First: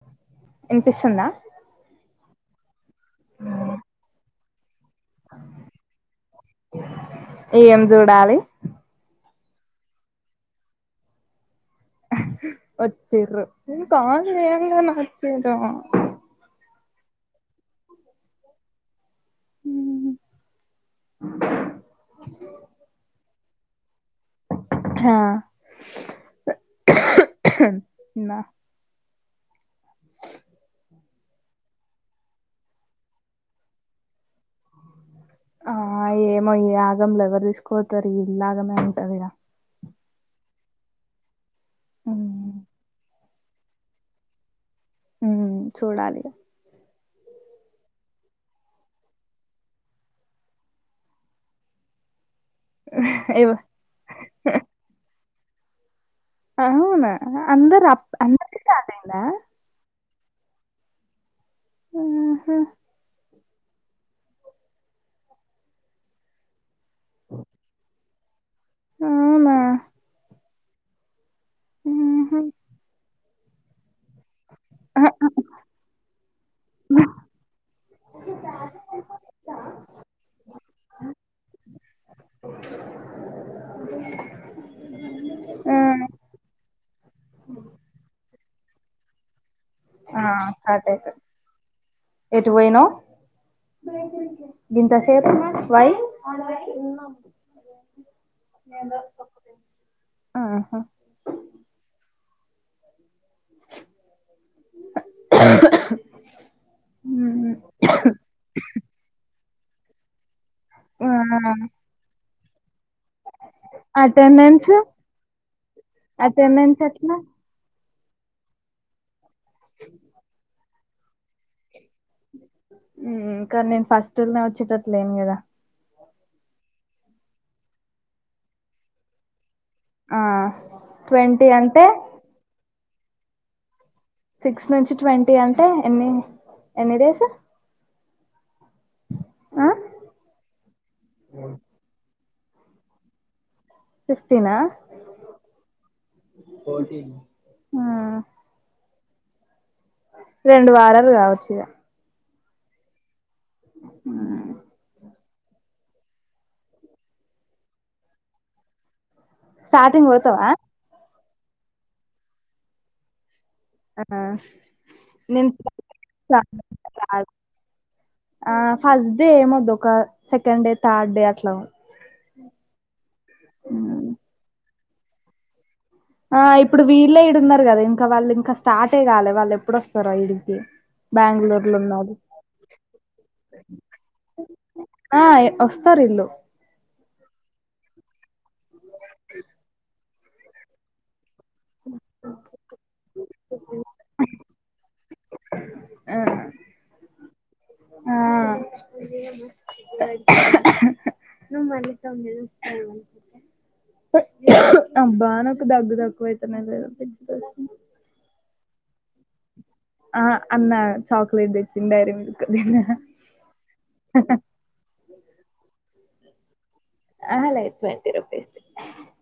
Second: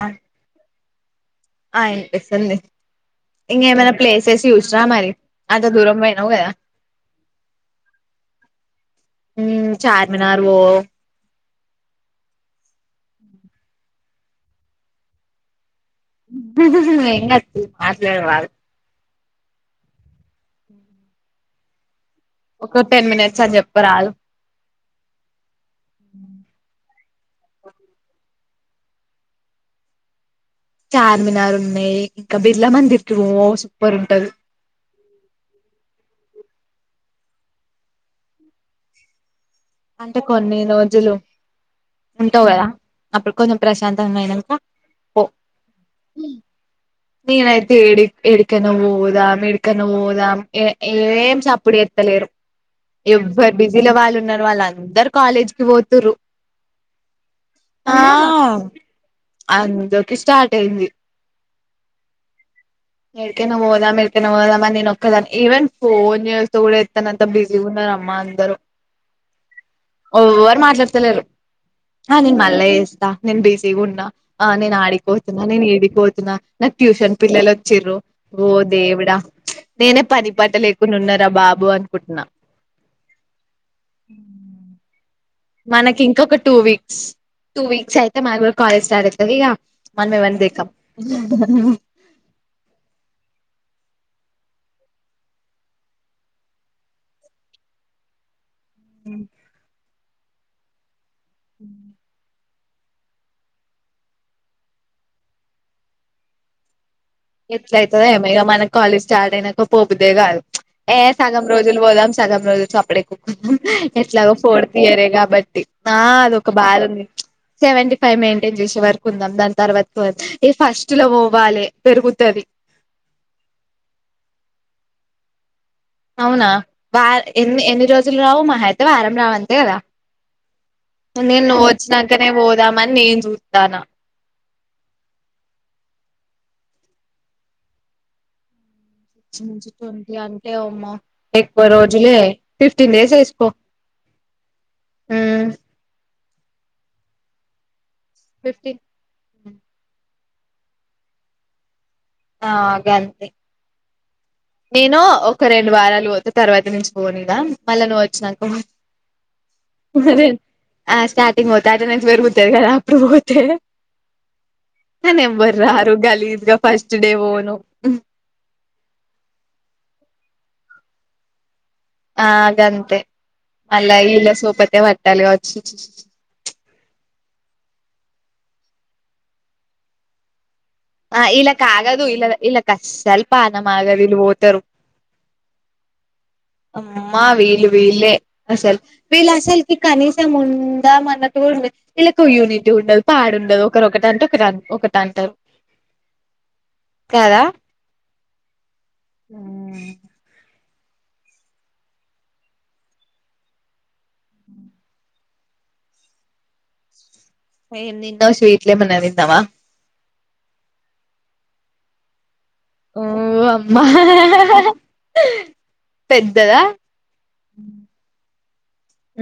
ఆ వినిపిస్తుందా ఆ విన్పిస్తుంది ఇంకెమైనా ప్లేసెస్ చూసిన మరి అంత దూరం పోయినావు కదా ఏం చూడాలి మ్ చార్మినార్ పో వచ్చిర్రు నేను కాల్ చేయగానే వచ్చిడ్ర ఎం కాదు తి మాట్లాడు వాడు ఒక టెన్ మినిట్స్ అని చెప్పరాదు హ న చార్మినార్ ఉన్నాయి ఇంకా బిర్లా మందిర్ కి పో సూపర్ ఉంటాది ఆ ఏమో ఈ ఆగంలో ఎవరు తీసుకవోతారు ఇల్లా ఆగమే ఉంటదిగ అంటే కొన్ని రోజులు ఉంటవు కదా ఉమ్ అప్పుడు కొంచెం ప్రశాంతంగా అయినాక పో మ్ చూడాలి నేనైతే ఏడి ఎడికన పోదాం ఎడికన పోదాం ఏం సప్పుడు చేత్తలేరు ఇగ ఎవ్వరు బిజీలో వాళ్ళు ఉన్నారు వాళ్ళు అందరు కాలేజ్ కి పోతుర్రు అవునా అందరు అదరికి స్టార్ట్ అయిందా అందరికీ స్టార్ట్ అయింది ఆహా ఎడికైనా పోదాం ఏడికైనా పోదాం మని నేను ఒక దానే ఈవేన్ ఫోన్ చేస్తే కూడా ఎత్ కనంత బిజీగుణరమ్మా అందరూ అవునా ఎవరు మాట్లాడతలేరు ఆ నేన్ మళ్ళా చేస్త నేన్ బిజీగునా ఆ ఆహా నేనడికిపోతున్న నేను ఏడిక్పోతున్నా నాకు ట్యూషన్ పిల్లల వచిరు ఓ దేవుడా నేనే పని పట లేకుడా ఉన్నారా బాబు అనుకుంటున్నా [unintelligible] మనకి ఇంకొక టూ వీక్స్ టూ వీక్స్ అయితే మన కూడా కాలేజ్ స్టార్ట్ అవుతుది ఇక మనం ఆ ఎవర్ని దేకం స్టార్ట్ అయితది ఎటు పోయినావ్ గింత సేపు ఉన్నవ్ వై ఆహా ఆ హ ఎట్లైతదో ఏమై మనకి కాలేజ్ స్టార్ట్ అయినాక పోబుద్దె కాదు ఏ సగం ఆ రోజులు పోదా సగం రోజులు చొప్పుడే ఎట్లాగో అటెండెన్స్ ఫోర్త్ ఇయరే కాబట్టి ఆ అదొక అటెండెన్స్ బాధ ఉంది ఎట్లా సెవెంటీ ఫైవ్ మెయింటైన్ చేసే వరకు ఉందాం దాని తర్వాత ఎ ఫస్ట్లో పోవ్వాలే పెరుగుతది ఇంకా నేను ఫస్ట్నే వచ్చేటట్ లేను కదా అవునా వ ఎన్ని ఎన్ని రోజులు రావు మాహ అయితే వారం రావంతే కదా ఆ నేను ట్వంటీ నువ్వు అంటే వచ్చినకనే పోదామని నేను చూతన్న సిక్స్ నుంచి ట్వంటీ అంటే ఎన్ని ఎన్ని డేస్ సిస్ ఆ నుంచి ట్వంటీ అంటే అమ్మ ఎక్కువ రోజులే ఫిఫ్టీన్ డేస్ ఎస్కో ఫిఫ్టీన్ ఆ ఫోటీన్ ఆ ఫిఫ్టీ రెండు వారాలు కావచ్చు ఇగా ఆ గంతే ఆ నేను ఒక రెండు వారాలు వద్దుతర్వాత నుంచి పోదునా మళ్ళా నువ్వు వచ్చినక స్టార్టింగ్ పోతావా ఆ స్టార్టింగ్ పోత అటనెన్స్ పెరుగుతాయి కదా అప్పుడు పోతే ఆ నే నేను నంబర్‌ ఆరు గలీజ్ గా ఫస్ట్ నీ వోను ఆ ఫస్ట్ డే ఏమ్ వద్దు ఒక సెకండ్ డే థర్డ్ డే అట్ల వో ఆ గంతే అళ్ళ ఉమ్ ఇళ్ళ సూపతే పట్టాలి వచ్చుచ్చుచ్చు ఆ ఇప్పుడు వీళ్ళే ఇడున్నారు కదా ఇంకా వాళ్ళు ఇంకా స్టాటే కాలే వాళ్ళు ఎప్పుడోస్తారో ఈడికి ఆ ఇలా బెంగళూరు లో కాగదు ఉన్నారు ఇలాగాఇల్ అస్సలు పానం ఆగదు ఇల్ ఓతారు ఆ య్ వస్తారు ఇల్లు అమ్మా వీల్ వీల్లే అసలు వీల్ అస్సలు కీ కనీస ముందా మన వీళ్ళకు యూనిటీ ఉండదు పాడు ఉండదు ఒకరు ఒకటి అంటే ఒకరు ఒకటంటారు ఆ కాదా అ [inaudible] ఉమ్ నువ్ మల్లి తందే ఫైవ్ ఉఅబ్బా నాకుదగ్గు దగ్గువైతాంది అట్ల అని పిస్తా ఏ నితో స్వీట్లే మన్నా విత్తావా ఆ అన్న చాక్లెట్ తెచ్చిండ్యా ఈడికి ఓ అమ్మా పెద్దదా అహా లేద్ టొంటి రుఫీస్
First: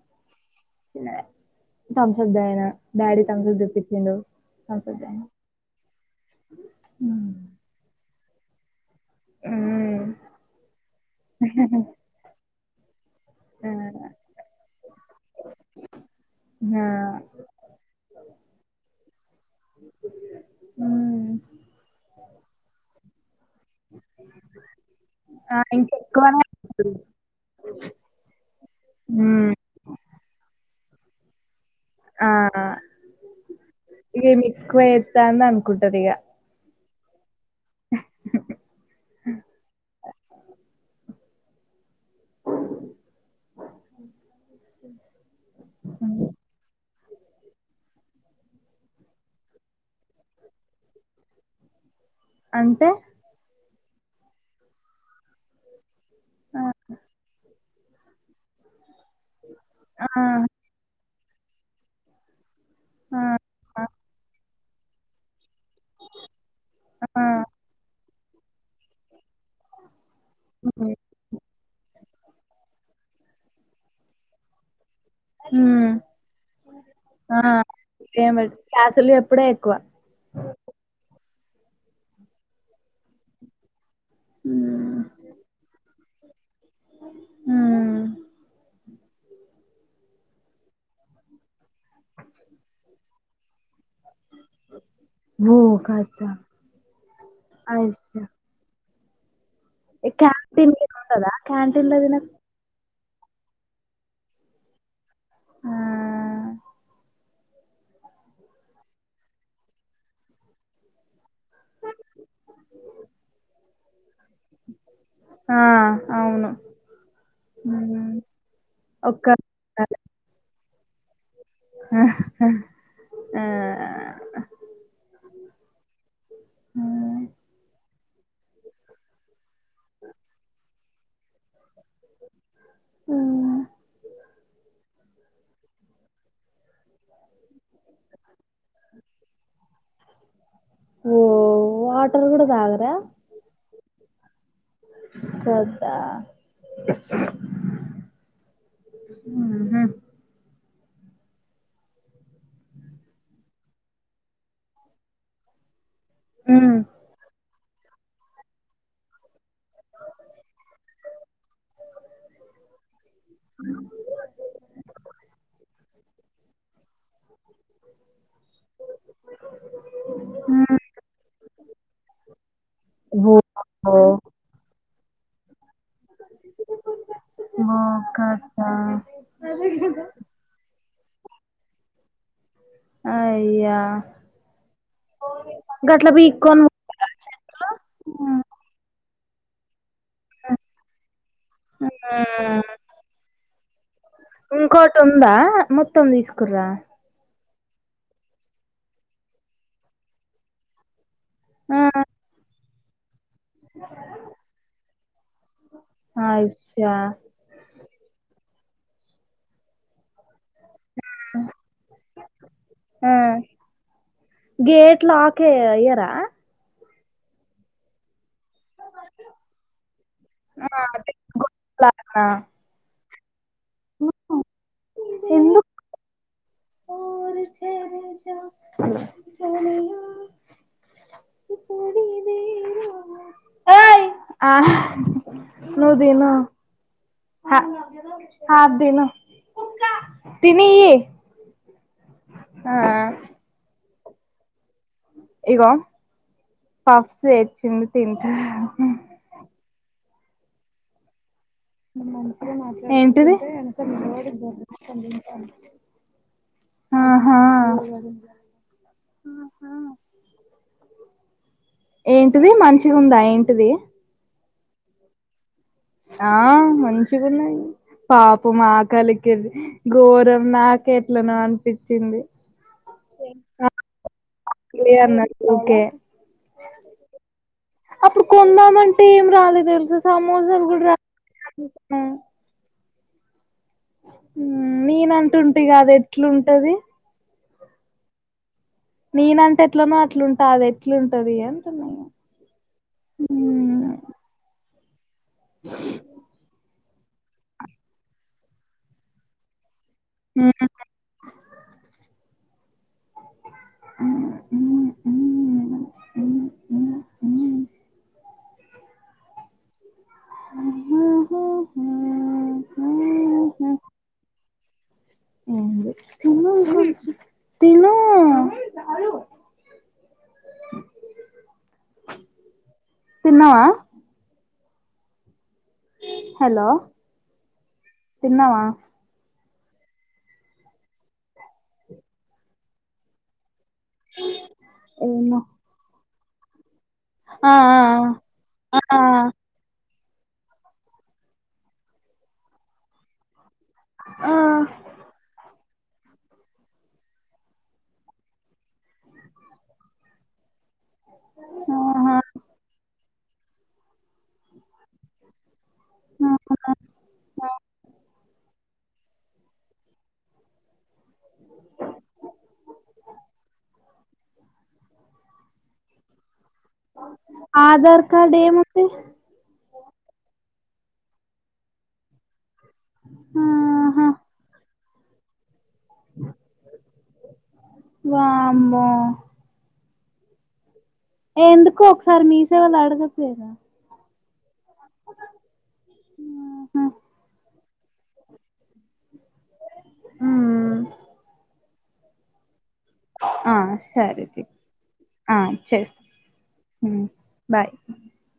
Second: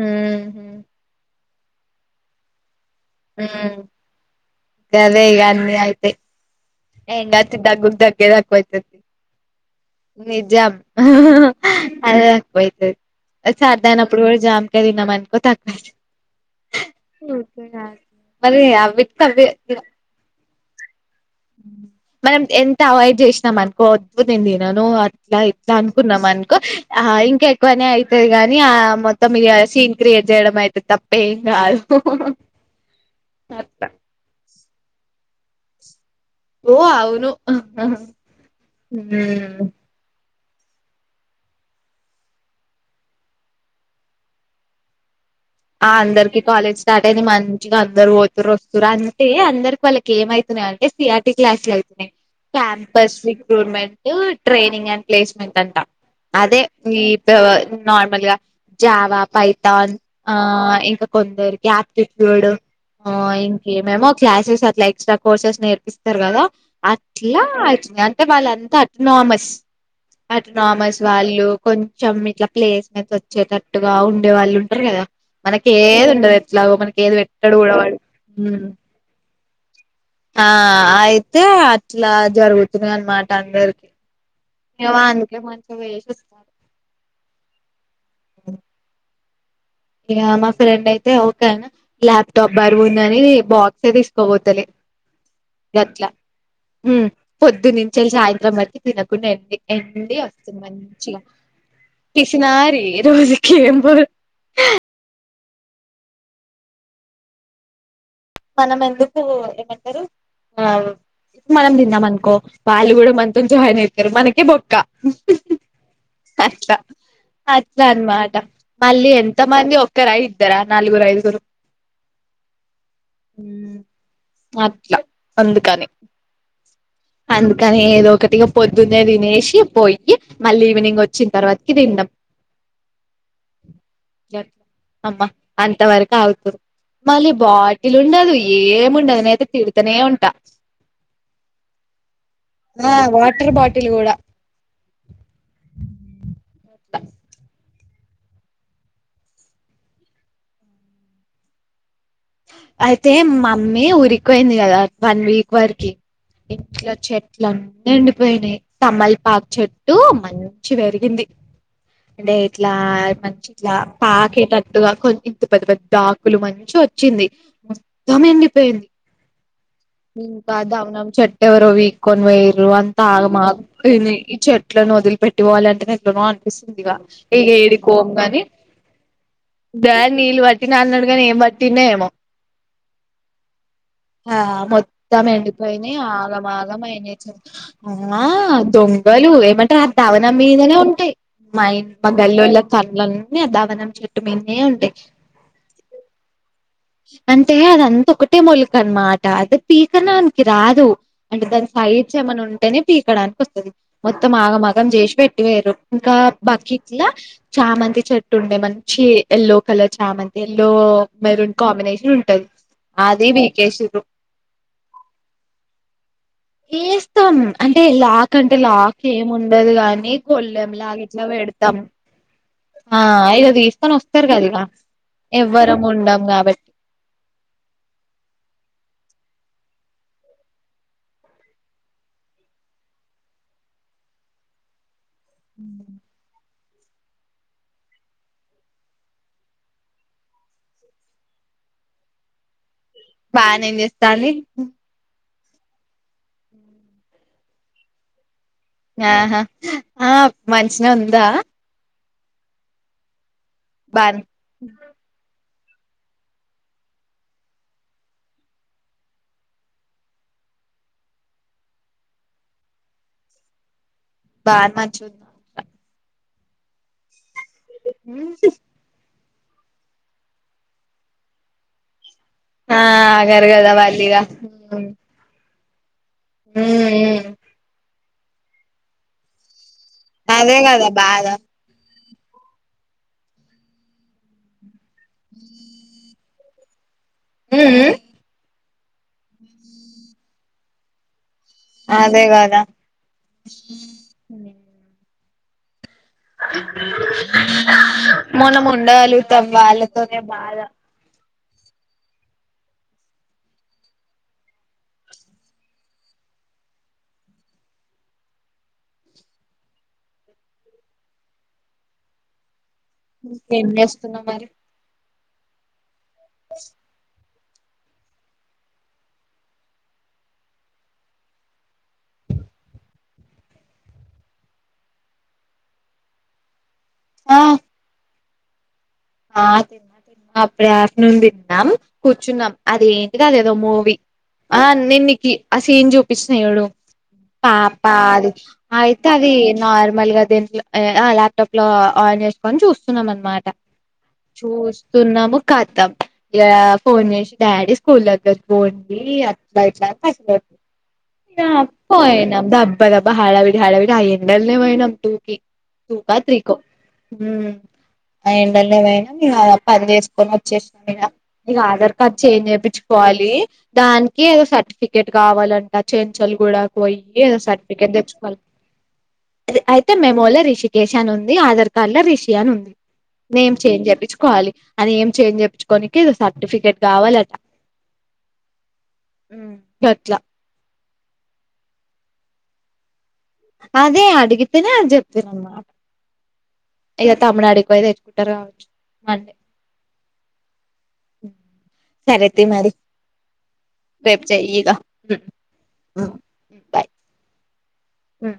ఉహు యతమ్ సప్ తాగి నాం డ్యాడీ రంగుల్ ఉమ్ చూపించిండు అబ్బా చా ఏయ్ దాచిదగ్గు దగ్గెక్కువైతాది నిజం అహ్ హ్ హ్ అదే ఎక్కువైతాది సరదాన అప్పుడు కూడా జామ్ కాయ తిన్నాంనుకో తక్కు ఆ ఆ ఓకే నారిమరి అవిత్త అవే హా మనం ఎంత అవాయిడ్ చేసినాం అనుకో వద్దు నేన్ తినను అట్లా ఆ! ఇట్లా అనుకున్నాం ఇంకెక్కువనే అనుకో అనుకుంటది. ఆ ఇంకా ఎక్కువనే అవుతాది గానీ ఆ మొత్తం ఇక హ్మ్. సీన్ క్రియేట్ చేయడం అయితేతప్పే ఏం కాదు ఉహ్ హ్ అత్త ఇ గేమి క్కువ ఎత్తాంది. అన్కుంటదిగ ఓ అవును అ [inaudible] అ [inaudible] ఆ అందరికి కాలేజ్ స్టార్ట్ అయితే మంచిగా అందరొద్దు రొద్దు రా అంటే అందరికి వాళ్ళకి ఏమైతా ద్యా అంటే సిఆర్టీ క్లాస్లు ఐ అంటే campus recruitment training and placement అంటా అదే ఆ! నీ తో నార్మల్గా జావా పైథాన్ ఆ ఇంకా కొందరికి ఆయాప్టిట్యూడ్ ఆ ఆ! ఇంకేమేమో క్లాసెస్ అట్లా ఇచ్చి నాం కోర్సెస్ నేర్పిస్తారు కదా ఆ! అట్లా వాళ్ళంతా అట్ నా మెస్ అట్ నా హ్మ్. మెస్ వాళ్ళు కొంచెం ఇట్లా ప్లేస్ మీద వచ్చేటట్టుగా ఉండే వాళ్ళు ఉంటారు కదా మనకి హ్మ్. ఏది ఉండదు ఎట్లాగో మనకి ఏది వేట్టడు గూడా వాడు అసలు ఎప్పుడే ఎక్కువ ఆ అయితే అట్లా జరుగుతుందా అనమాట అందరు ఏ హ్మ్. వా నిజం మరసంగా చెప్పు హమ్ ఇక మా ఫ్రెండ్ అయితే ఓకేనా ల్యాప్ టాప్ బరువుందని బాక్సే తీసుకోవ తలే ఓ గట్లా ఖతం. ఉమ్ పొద్దు నుంచి అయ్యో! సాయంత్రం మట్ తినకుండా ఎండి ఏ ఎండి వస్తుంది క్యాంటీన్ మంచిగా గినుండదా? క్యాంటీన్‌లో తినకు పిసినారి రోజు కేం బోలే ఆ మనం ఎందుకు ఏమంటారు ఆ ఇ మనం తిన్నాం అనుకో వాళ్ళు కూడా మనతోనే జాయిన్ అయి మనకే బొక్క ఆ! అవును. అట్లా అట్లా హ్మ్. అన్నమాట మళ్ళీ ఒక్క ఎంత మంది ఒక్కరా ఇద్దారా నాలుగురు ఐదుగురు ఆ ఆ అట్లా అందుకని ఆమ్ అందుకని ఏదో ఒకటిగా పొద్దున్నే తినేసి పోయి మళ్ళీ ఈవినింగ్ వచ్చి వచ్చిన తర్వాత కి తింటాం ఉమ్, క అబ్బా అంత వరకు అగుతారు మళ్ళీ బాటిల్ ఉండదు ఏముండదు నేనయితే తిడతనే ఉంటా ఓ వాటర్ కూడా ఆ తాగరా వాటర్ బాటిల్ కూడా పెద్ద అట్లా అయితే మమ్మీ ఉరికిపోయింది కదా వన్ వీక్ వరకి ఇంట్లో చెట్ ఇట్ల అన్నీ ఉండిపోయినాయి తమలపాకు చెట్టు మంచి పెరిగింది అంటే ఇట్లా మంచి ఇట్లా పాకేటట్టుగా కొ ఇంత పెద్ద పెద్ద దాకులు మంచి వచ్చింది మొత్తం ఎండిపోయింది ఇంకా దమ్నమ్ చెట్టు ఎవరో పీకొని పోయిరు అంత ఓ ఆగమ్ ఆగమ్ ఇ ఈ ఓ చెట్లు లను వదిలి పెట్ పెట్టి పోవాలంటేనే ఇట్లానో అనిపిస్తుంది ఇక ఇక ఏది కోగాని అదే కదా తిన్నా అన్నాడు కాని ఏం పట్టిందో ఎమో ఆ అయ్యా ఇద్దాం ఎండిపోయినాయి గట్ల ఆగం పీక్కొని ఆగం అయిన చ ఆ ఉమ్, దొంగలు ఏమంటారు ఆ దావన మీదనే ఉంటాయి మా ఇ మా గల్ల్లోల ఉమ్. కండ్లు అన్ని డబ్బా మీద చెట్టు మీన్నే ఉంటాయి కురా అంటే అదంత ఒకటే మొలిక అన్నమాట అది పీకడానికి రాదు అంటే దాని ఆ సైడ్స్ ఏమన్నా ఉంటేనే పీకడానికి వస్తది మొత్తం ఆగమాగం చేసి పెట్టి వేరు ఇంకా బకీ అయ్యా ఇట్లా చామంతి చెట్టు ఉండే మంచి యల్లో కలర్ చామంతి ఎల్లో మెరూన్ కాంబినేషన్ ఉంటది ఆ అదే పీకేసీరు గేట్ లాకే ఎయ్యరా ఎస్తాం అంటే లాక్ కంటే లాక్ ఏముండదు కాగాని గోలెం లాగి ఇట్లా పెడతాం ఆ ఇదో తీస్తకొని వస్తారు కదా ఇక ఎవ్వరం ఉండం కాబట్టి స ఆహ్ ను తిను హ అద్ తిను తినేయి బానేన్జెస్తాన్ది ఇగో పఫ్స్ తేచ్చింది తింట ఆహా ఆ మనిషిన ఉందా ఏంటిది బానే అహా ఏంటిది మంచి ఉందా ఏంటిది బార్ మచుంది ఆ మంచిగాన్నాయి పాపం ఆకలికి ఇది ఘోరం నాక్ ఎట్లనో అనిపించింది ఆ ఆగరు కదా వాళ్ళు ఇగ ఓకే ఏ ఏ అప్పుడు కొందామంటే ఏం రాలేదు తెలుసు అదే సమోసాలు కదా కూడా బాధ ర నేనంటుంటా కాదా ఎట్లు ఉంటది ఉ ఊ నేనంటే ఎట్లనో అట్లుంటా అది ఎట్లుంటది అంటున అదే కాదా అ మనం ఉండగాలి త వాళ్ళతోనే బాగా ఉ ఆహహ ఇంకేం చేస్తున్నావ్ మరి ఉంది తిన్ను తిన్నావా హలో ఆ తిన్నావా ఆ తిన్నా [unintelligible] తిన్నాం కూర్చున్నాం అది ఏంటి అది ఏదో మూవీ ఆ నేనీకి ఏమో ఆ సీన్ చూపించిన ఏడో ఆ పాపా అది ఆ ఆ ఆయితే అది నార్మల్ గా దీంట్లో ల్యాప్టాప్ లో ఆన్ చేసుకొని చూస్తున్నాం అనమాట ఆ చూస్తున్నాము కతం ఇగా ఫోన్ జేసీ డాడి స్కూల్ దగ్గరికి పోండి అట్లా ఇట్లా మాట్ ఆహా ఆహా. పోనా అబ్బా అబ్బా హావిడి హావిడియిడి అయే ఎండల్నే పోయినాం టూకి టూకా త్రీకో హ్మ్ అ ఇంగ పోయినాం పని చేసుకొని వచ్చేసిన ఇగా ఆధార్ కార్డ్ చేంజ్ చేపించుకోవాలి దానికి ఏదో సర్టిఫికేట్ కావాలంట చెంచలుగుడా పోయి ఏదో సర్టిఫికేట్ ఆధార్ తెచ్చుకోవాలి [unintelligible] అయితే మెమో లో రిషికేష అన్ ఉంది ఆధార్ కార్డ్ లో రిషి అన్ ఉంది నేం చేంజ్ ఆహా చెప్పించుకోవాలి అది ఏం చేంజ్ చెప్పీచ్ కొనికి సర్టిఫికెట్ గావాల వామ్మో గట్లా ఎందుకో ఒకసారి మీ సేవా లో అడగొచ్చు కాద అదే అడిగితేనే అది చెప్పిర్ అన్నమాట ఇక తమిళనాడుకి వైదే ఏచ్చుకుంటా రావచ్చు మ [inaudible] ఊ సరే తీ మరి ఆ రేపు సరే తీ చెయ్యి ఇగ ఆ చేస్ ఊ బాయ్ బాయ్